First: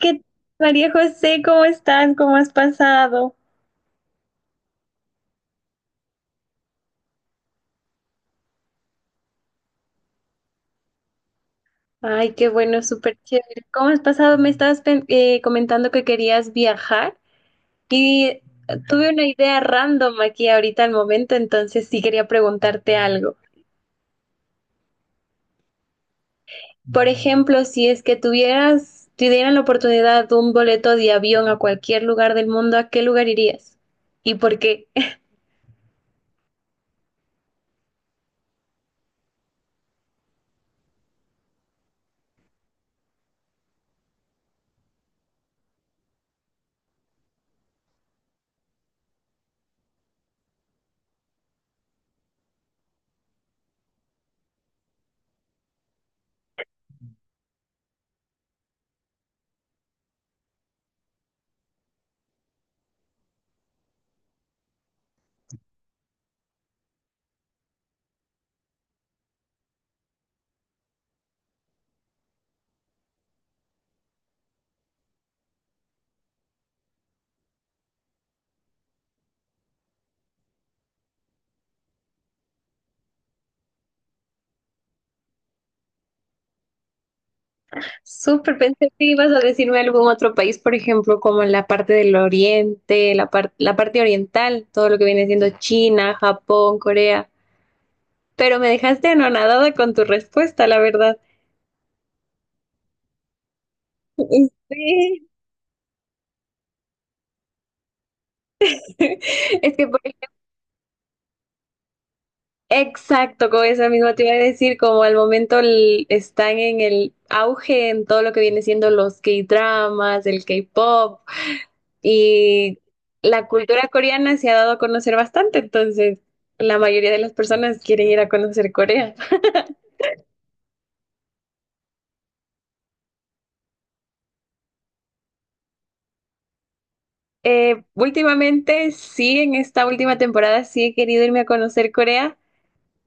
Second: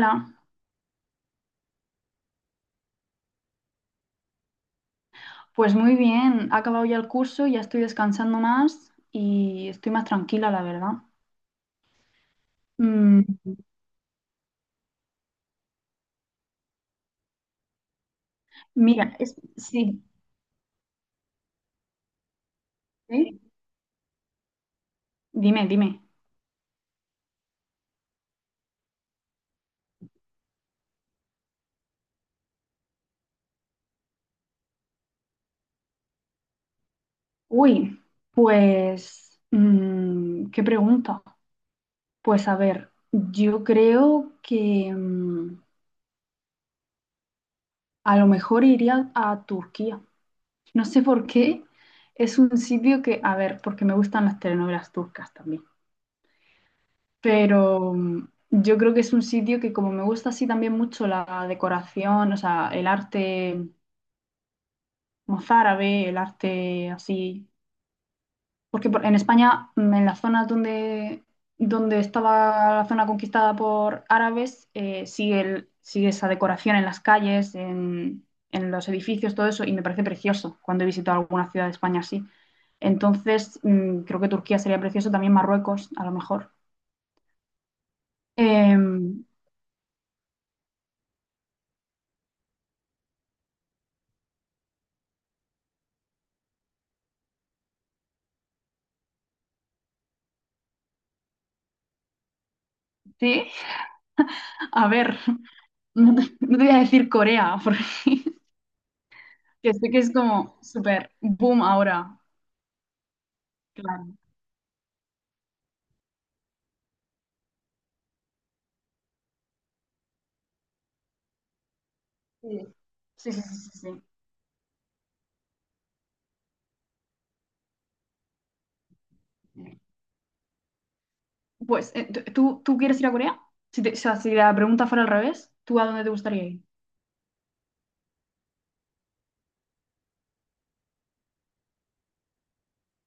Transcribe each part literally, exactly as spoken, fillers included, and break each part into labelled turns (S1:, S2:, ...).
S1: ¿Qué María José? ¿Cómo estás? ¿Cómo has pasado?
S2: pues muy bien, ha acabado ya el curso, ya estoy descansando más y estoy más tranquila, la verdad.
S1: Ay, qué bueno, súper
S2: Mm,
S1: chévere. ¿Cómo has pasado? Me estabas pen- eh, comentando que querías viajar y eh, tuve
S2: mira,
S1: una
S2: es-
S1: idea
S2: sí,
S1: random aquí ahorita al momento, entonces sí quería preguntarte algo.
S2: ¿sí? Dime, dime.
S1: Por ejemplo, si es que tuvieras, te dieran la oportunidad de un boleto de avión a cualquier lugar del mundo, ¿a qué lugar irías? ¿Y por qué?
S2: Uy, pues, mm, ¿qué pregunta? Pues a ver, yo creo que mm, a lo mejor iría a Turquía. No sé por qué, es un sitio que, a ver, porque me gustan las telenovelas turcas también. Pero mm, yo creo que es un sitio que como me gusta así también mucho la decoración, o sea, el arte mozárabe, el arte así, porque por- en España, mm, en las zonas donde, donde estaba la zona conquistada por árabes, eh, sigue, el- sigue esa decoración en las calles, en, en los edificios, todo eso, y me parece precioso cuando he visitado alguna ciudad de España así. Entonces, mm, creo que Turquía sería precioso, también Marruecos, a lo mejor.
S1: Súper, pensé que
S2: Em,
S1: ibas a decirme algún otro país, por ejemplo, como en la parte del oriente, la par- la parte oriental, todo lo que viene siendo China, Japón, Corea, pero me dejaste anonadada con tu respuesta, la verdad.
S2: sí,
S1: Y
S2: a ver.
S1: sí.
S2: No te, no te voy a decir Corea, porque
S1: es que
S2: sé que
S1: por-
S2: es como súper boom ahora.
S1: exacto, con esa
S2: Claro.
S1: misma te iba a decir, como al momento el- están en el auge en todo lo que viene siendo los K-dramas, el K-pop,
S2: Sí.
S1: y
S2: Sí, sí,
S1: la
S2: sí,
S1: cultura
S2: sí,
S1: coreana se ha dado a conocer bastante, entonces la mayoría de las personas quieren ir a conocer Corea.
S2: sí. Pues, eh, t- ¿tú, tú quieres ir a Corea? Si te- o sea, si la pregunta fuera al revés, ¿tú a dónde te gustaría ir?
S1: Eh, últimamente, sí, en esta última temporada sí he querido irme a conocer Corea,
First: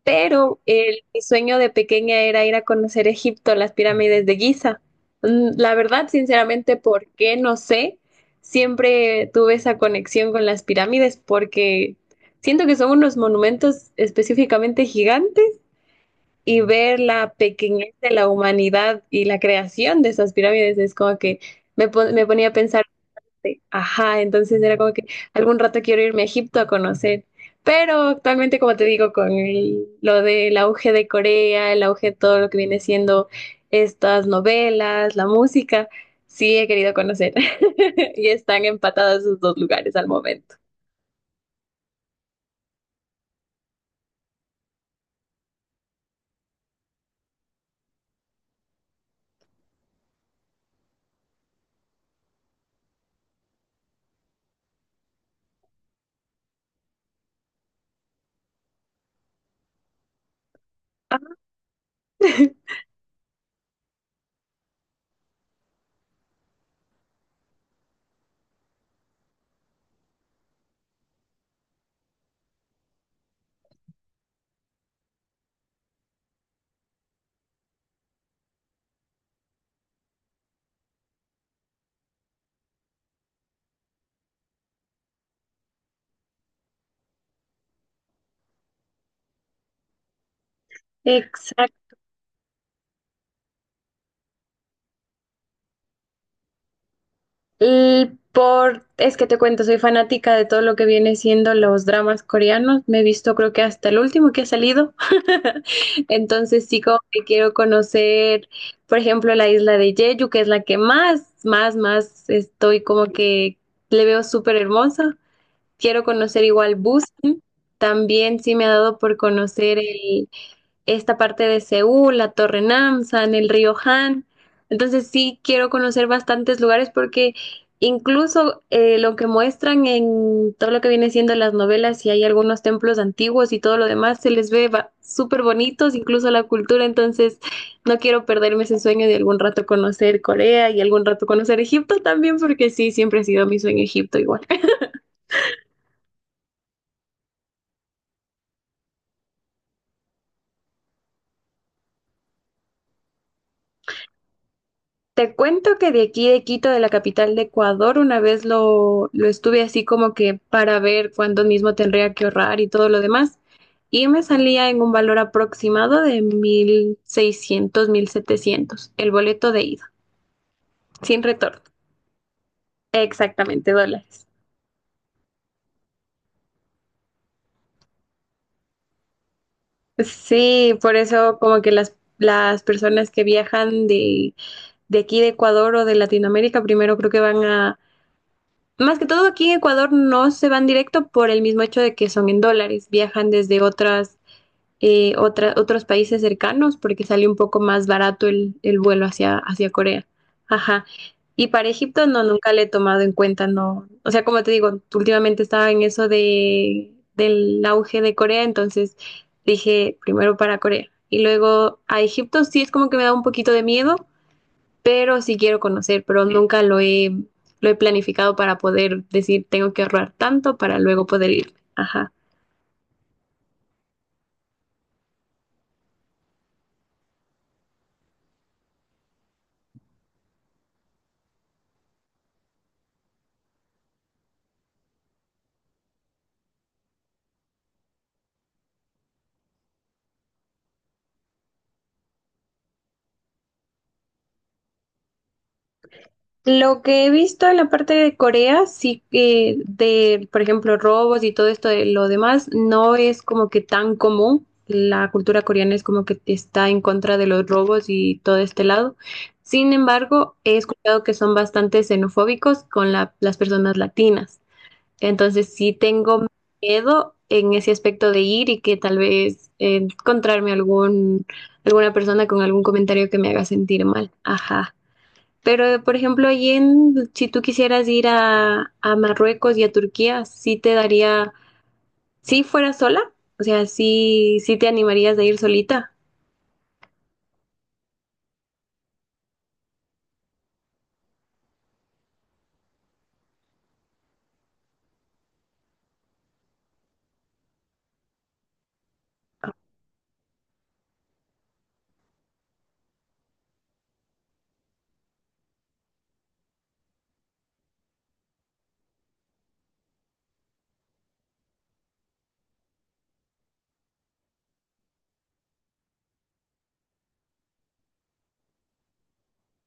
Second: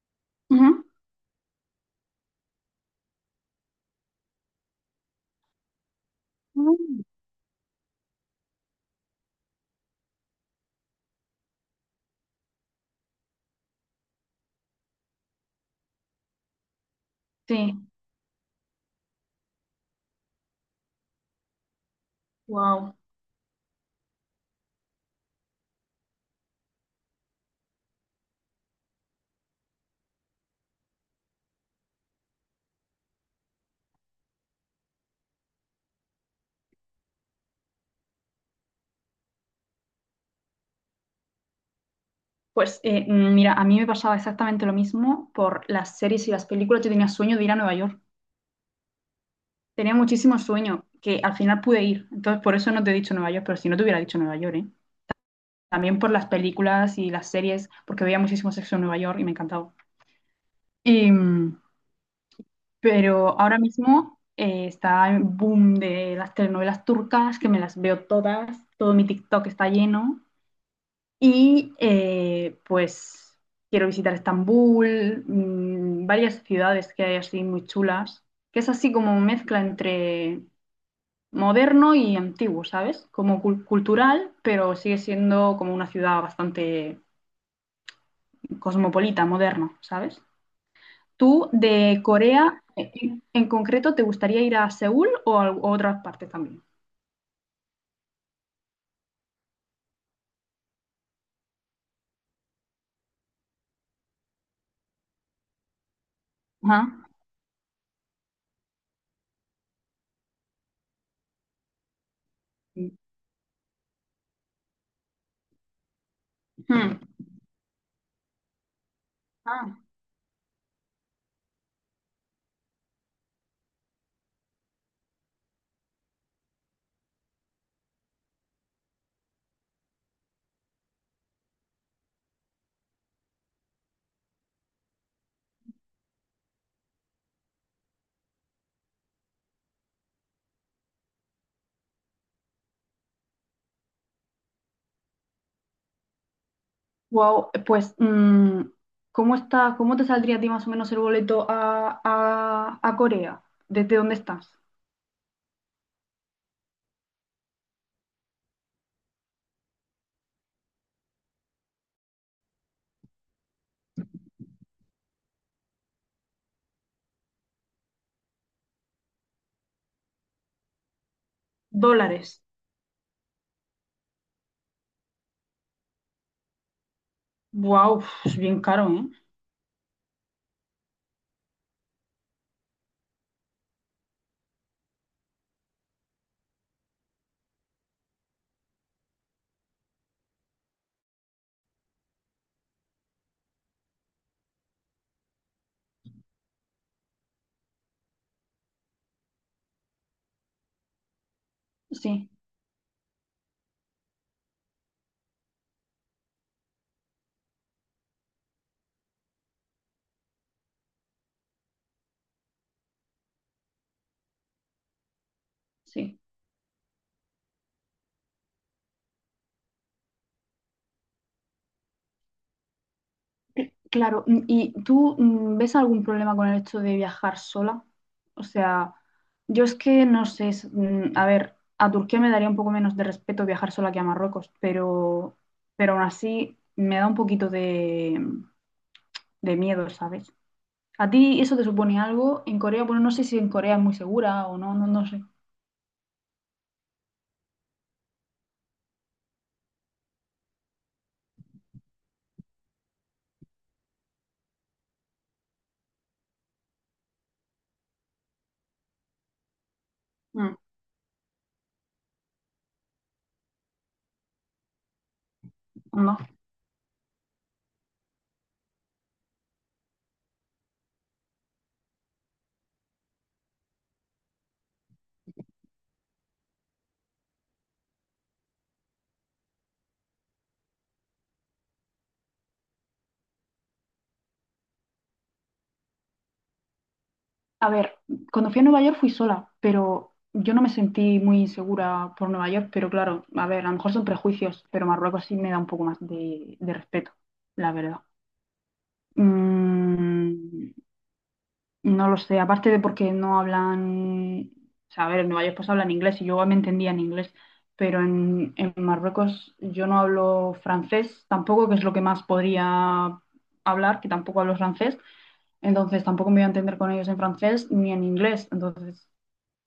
S1: pero
S2: Ujú.
S1: el, mi sueño de pequeña era ir a conocer Egipto, las pirámides de Giza. Mm, La verdad, sinceramente,
S2: Mm.
S1: ¿por qué? No sé. Siempre tuve esa conexión con las pirámides porque siento que son unos monumentos específicamente gigantes y ver la
S2: Sí,
S1: pequeñez de la humanidad y la creación de esas pirámides es como que me, pon- me ponía a pensar,
S2: wow.
S1: de, ajá, entonces era como que algún rato quiero irme a Egipto a conocer. Pero actualmente, como te digo, con el- lo del auge de Corea, el auge de todo lo que viene siendo estas novelas, la música, sí he querido conocer. Y están empatadas esos dos lugares al momento.
S2: Pues eh, mm, mira, a mí me pasaba exactamente lo mismo por las series y las películas. Yo tenía sueño de ir a Nueva York. Tenía muchísimo sueño que al final pude ir. Entonces, por eso no te he dicho Nueva York, pero si no te hubiera dicho Nueva York, ¿eh? También por las películas y las series, porque veía muchísimo sexo en Nueva York y me encantaba. Y, mm, pero ahora mismo eh, está el boom de las telenovelas turcas, que me las veo todas, todo mi TikTok está lleno. Y eh, pues quiero visitar Estambul, mm, varias ciudades que hay así muy chulas, que es así como mezcla entre moderno y antiguo, ¿sabes? Como cul- cultural, pero sigue siendo como una ciudad bastante cosmopolita, moderno, ¿sabes? ¿Tú
S1: Exacto.
S2: de Corea en, en concreto te gustaría ir a Seúl o a, o a otras partes también?
S1: L- Por, es que te cuento, soy fanática de todo lo que viene siendo los dramas coreanos. Me he visto creo que hasta el último que ha salido. Entonces sí como
S2: Ajá.
S1: que quiero conocer, por ejemplo, la isla de Jeju, que es la que más, más, más estoy como que le veo súper hermosa. Quiero conocer igual
S2: Hmm.
S1: Busan. También sí me ha dado por conocer
S2: Ah,
S1: el, esta parte de Seúl, la Torre Namsan, el río Han. Entonces sí quiero conocer bastantes lugares porque incluso eh, lo que muestran en todo lo que viene siendo las novelas, y hay algunos templos antiguos y todo lo demás, se les ve ba- súper bonitos, incluso la cultura. Entonces no quiero perderme ese sueño de algún rato conocer Corea y algún rato conocer Egipto también, porque sí, siempre ha sido mi sueño Egipto igual.
S2: wow, pues mm, ¿cómo está, cómo te saldría a ti más o menos el boleto a, a- a Corea? ¿Desde dónde estás?
S1: Te cuento que de aquí de Quito, de la capital de Ecuador, una vez lo, lo estuve así como que para ver cuánto mismo tendría que ahorrar y todo lo demás. Y me salía en un valor aproximado de mil seiscientos mil setecientos el boleto de ida, sin retorno.
S2: Dólares.
S1: Exactamente, dólares.
S2: Wow, es bien caro, ¿eh?
S1: Sí, por eso como que las, las personas que viajan de, de aquí de Ecuador o de Latinoamérica, primero creo que van a más que todo aquí en Ecuador no se van directo por el mismo hecho de que son en dólares, viajan desde otras, eh, otra- otros países cercanos porque sale un poco más barato el, el vuelo hacia, hacia Corea. Ajá. Y para Egipto no,
S2: Sí,
S1: nunca le he tomado en cuenta, no. O sea, como te digo, últimamente estaba en eso de, del auge de Corea, entonces dije primero para Corea. Y luego a Egipto sí es como que me da un poquito de miedo, pero sí quiero conocer,
S2: sí.
S1: pero nunca lo he, lo he planificado para poder decir tengo que ahorrar tanto para luego poder ir. Ajá.
S2: Claro, mm, ¿y tú mm, ves algún problema con el hecho de viajar sola? O sea, yo es que no sé, es- mm, a ver, a Turquía me daría un poco menos de respeto viajar sola que a Marruecos, pero, pero aún así me da un poquito de, de miedo, ¿sabes? ¿A ti eso te supone algo? En Corea, bueno, no sé si en Corea es muy segura o no, no, no sé.
S1: Lo que he visto en la parte de Corea, sí que de, por ejemplo, robos y todo esto de lo demás, no es como que tan común. La cultura coreana es como que está en contra de los robos y todo este lado. Sin embargo,
S2: Mm,
S1: he escuchado que son bastante xenofóbicos con la- las personas latinas. Entonces sí
S2: ¿no?
S1: tengo miedo en ese aspecto de ir y que tal vez eh, encontrarme algún, alguna persona con algún comentario que me haga sentir mal. Ajá. Pero, por ejemplo, allí en, si tú quisieras ir a, a Marruecos y a Turquía, sí te daría, si fuera sola, o sea, sí, sí te animarías a ir solita.
S2: A ver, cuando fui a Nueva York fui sola, pero yo no me sentí muy insegura por Nueva York, pero claro, a ver, a lo mejor son prejuicios, pero Marruecos sí me da un poco más de, de respeto, la verdad. Mm, no lo sé, aparte de porque no hablan, o sea, a ver, en Nueva York pues hablan inglés y yo me entendía en inglés, pero en, en Marruecos yo no hablo francés tampoco, que es lo que más podría hablar, que tampoco hablo francés, entonces tampoco me voy a entender con ellos en francés ni en inglés, entonces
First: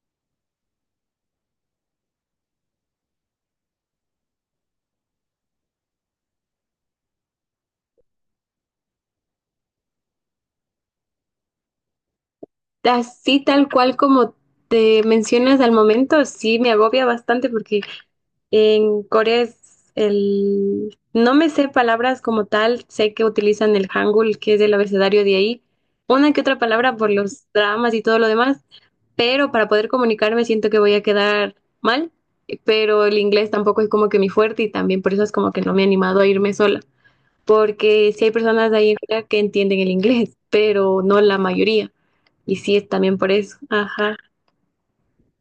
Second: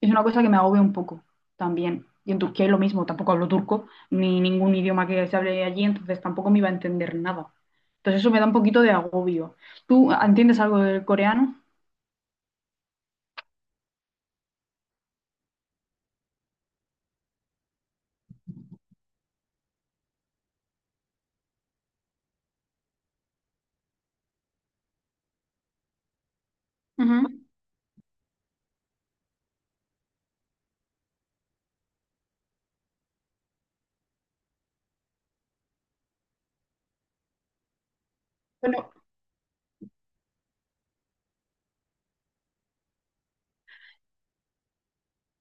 S2: es una cosa que me agobia un poco también. Y en Turquía es lo mismo, tampoco hablo turco, ni ningún idioma que se hable allí, entonces tampoco me iba a entender nada. Entonces eso me da un poquito de agobio. ¿Tú entiendes algo del coreano?
S1: Así tal cual como te mencionas al momento, sí me agobia bastante porque en Corea es el... No me sé palabras como tal, sé que utilizan el Hangul, que es el abecedario de ahí, una que otra palabra por
S2: Ujú.
S1: los dramas y todo lo demás, pero para poder comunicarme siento que voy a quedar mal, pero el inglés tampoco es como que mi fuerte y también por eso es como que no me he animado a irme sola, porque sí hay personas de ahí
S2: Bueno,
S1: en Corea que entienden el inglés, pero no la mayoría, y sí es también por eso, ajá.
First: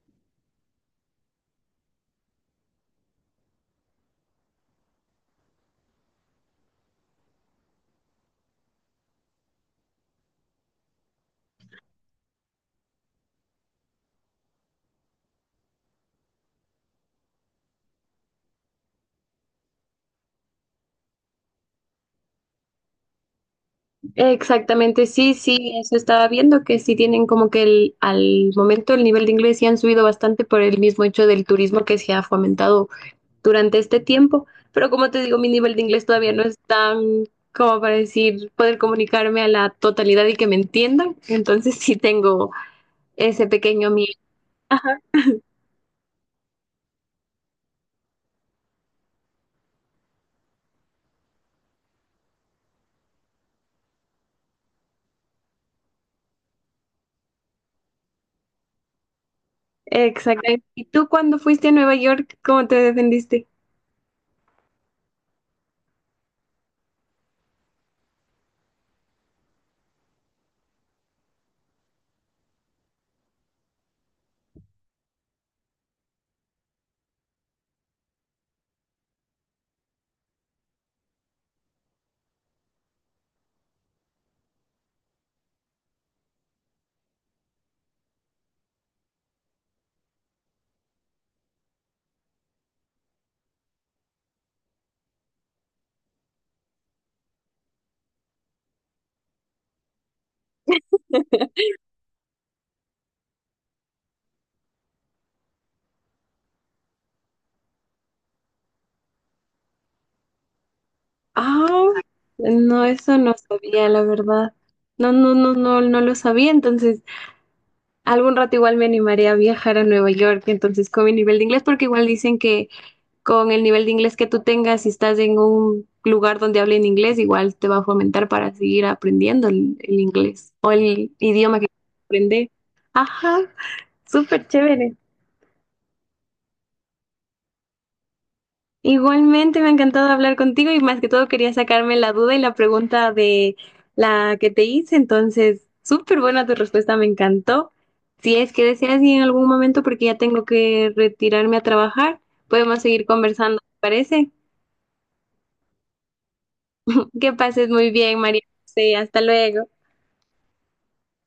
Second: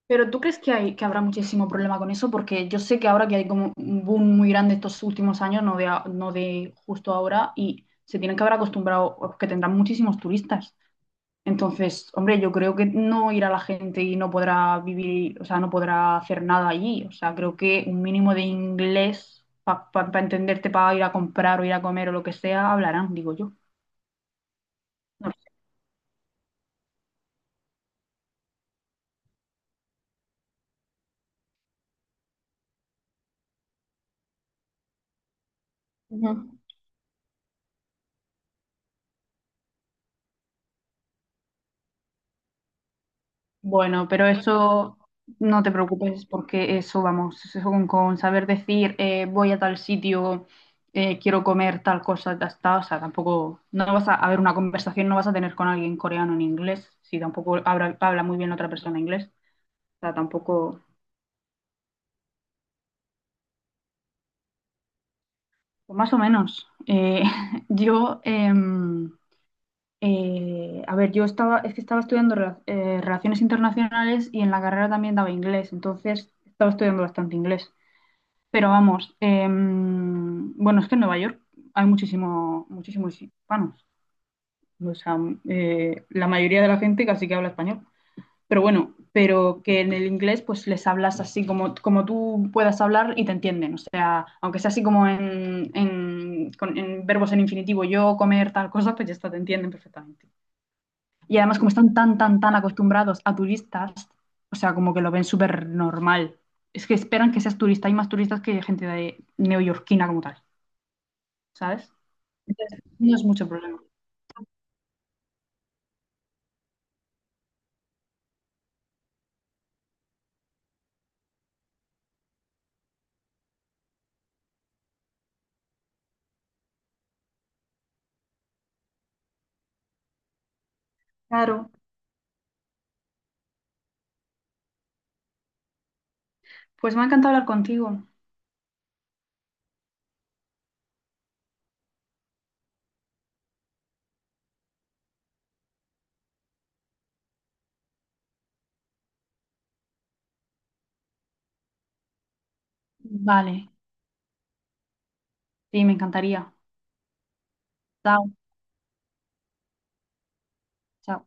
S2: pero ¿tú crees que hay, que habrá muchísimo problema con eso? Porque yo sé que ahora que hay como un boom muy grande estos últimos años, no de, a- no de justo ahora, y se tienen que haber acostumbrado, o que tendrán muchísimos turistas. Entonces, hombre, yo creo que no irá la gente y no podrá vivir, o sea, no podrá hacer nada allí. O sea, creo que un mínimo de inglés para entenderte, para ir a comprar o ir a comer o lo que sea, hablarán, digo yo.
S1: Exactamente,
S2: No lo
S1: sí,
S2: sé.
S1: sí, eso estaba viendo que sí tienen como que el, al momento el nivel de inglés sí han subido bastante por el mismo hecho del turismo que se ha fomentado durante este tiempo, pero como te digo, mi nivel de inglés todavía no es
S2: Ujú.
S1: tan como para decir poder comunicarme a la totalidad y que me entiendan, entonces sí tengo ese pequeño
S2: Bueno,
S1: miedo.
S2: pero eso no te preocupes porque eso, vamos, eso con, con saber decir eh, voy a tal sitio, eh, quiero comer tal cosa, ya está, o sea, tampoco, no vas a, a ver una conversación, no vas a tener con alguien coreano en inglés, si tampoco habla, habla muy bien otra persona inglés. Sea,
S1: Exactamente.
S2: tampoco,
S1: ¿Y tú cuando fuiste a Nueva York, cómo te defendiste?
S2: o más o menos. Eh, yo, em, eh, a ver, yo estaba, es que estaba estudiando rela- eh, relaciones internacionales y en la carrera también daba inglés, entonces estaba estudiando bastante inglés. Pero vamos, em, bueno, es que en Nueva York hay muchísimo, muchísimos hispanos. O sea, eh, la mayoría de la gente casi que habla español. Pero bueno, pero que en el inglés pues les hablas así como, como tú puedas hablar y te entienden. O sea, aunque sea así como en, en, con- en verbos en infinitivo, yo comer tal cosa, pues ya está, te entienden perfectamente. Y además como están tan, tan, tan acostumbrados a turistas, o sea, como que lo ven súper normal. Es que esperan que seas turista. Hay más turistas que gente de neoyorquina como tal,
S1: Ah,
S2: ¿sabes? Entonces,
S1: no,
S2: no
S1: eso
S2: es
S1: no
S2: mucho problema.
S1: sabía, la verdad. No, no, no, no, no lo sabía, entonces. Algún rato igual me animaré a viajar a Nueva York, entonces con mi nivel de inglés, porque igual dicen que con el nivel de inglés que tú tengas, si estás en un lugar donde hablen inglés, igual te va a fomentar para seguir aprendiendo el, el inglés o el idioma que
S2: Claro.
S1: quieras aprender. Ajá, súper chévere.
S2: Pues me ha encantado hablar contigo.
S1: Igualmente, me ha encantado hablar contigo y más que todo quería sacarme la duda y la pregunta de la que te hice. Entonces, súper buena tu respuesta, me encantó. Si es que deseas y en algún momento, porque ya tengo que retirarme a trabajar, podemos seguir conversando,
S2: Vale.
S1: ¿te parece?
S2: Sí, me encantaría.
S1: Que pases muy bien,
S2: Chao.
S1: María José. Hasta luego.
S2: Chao.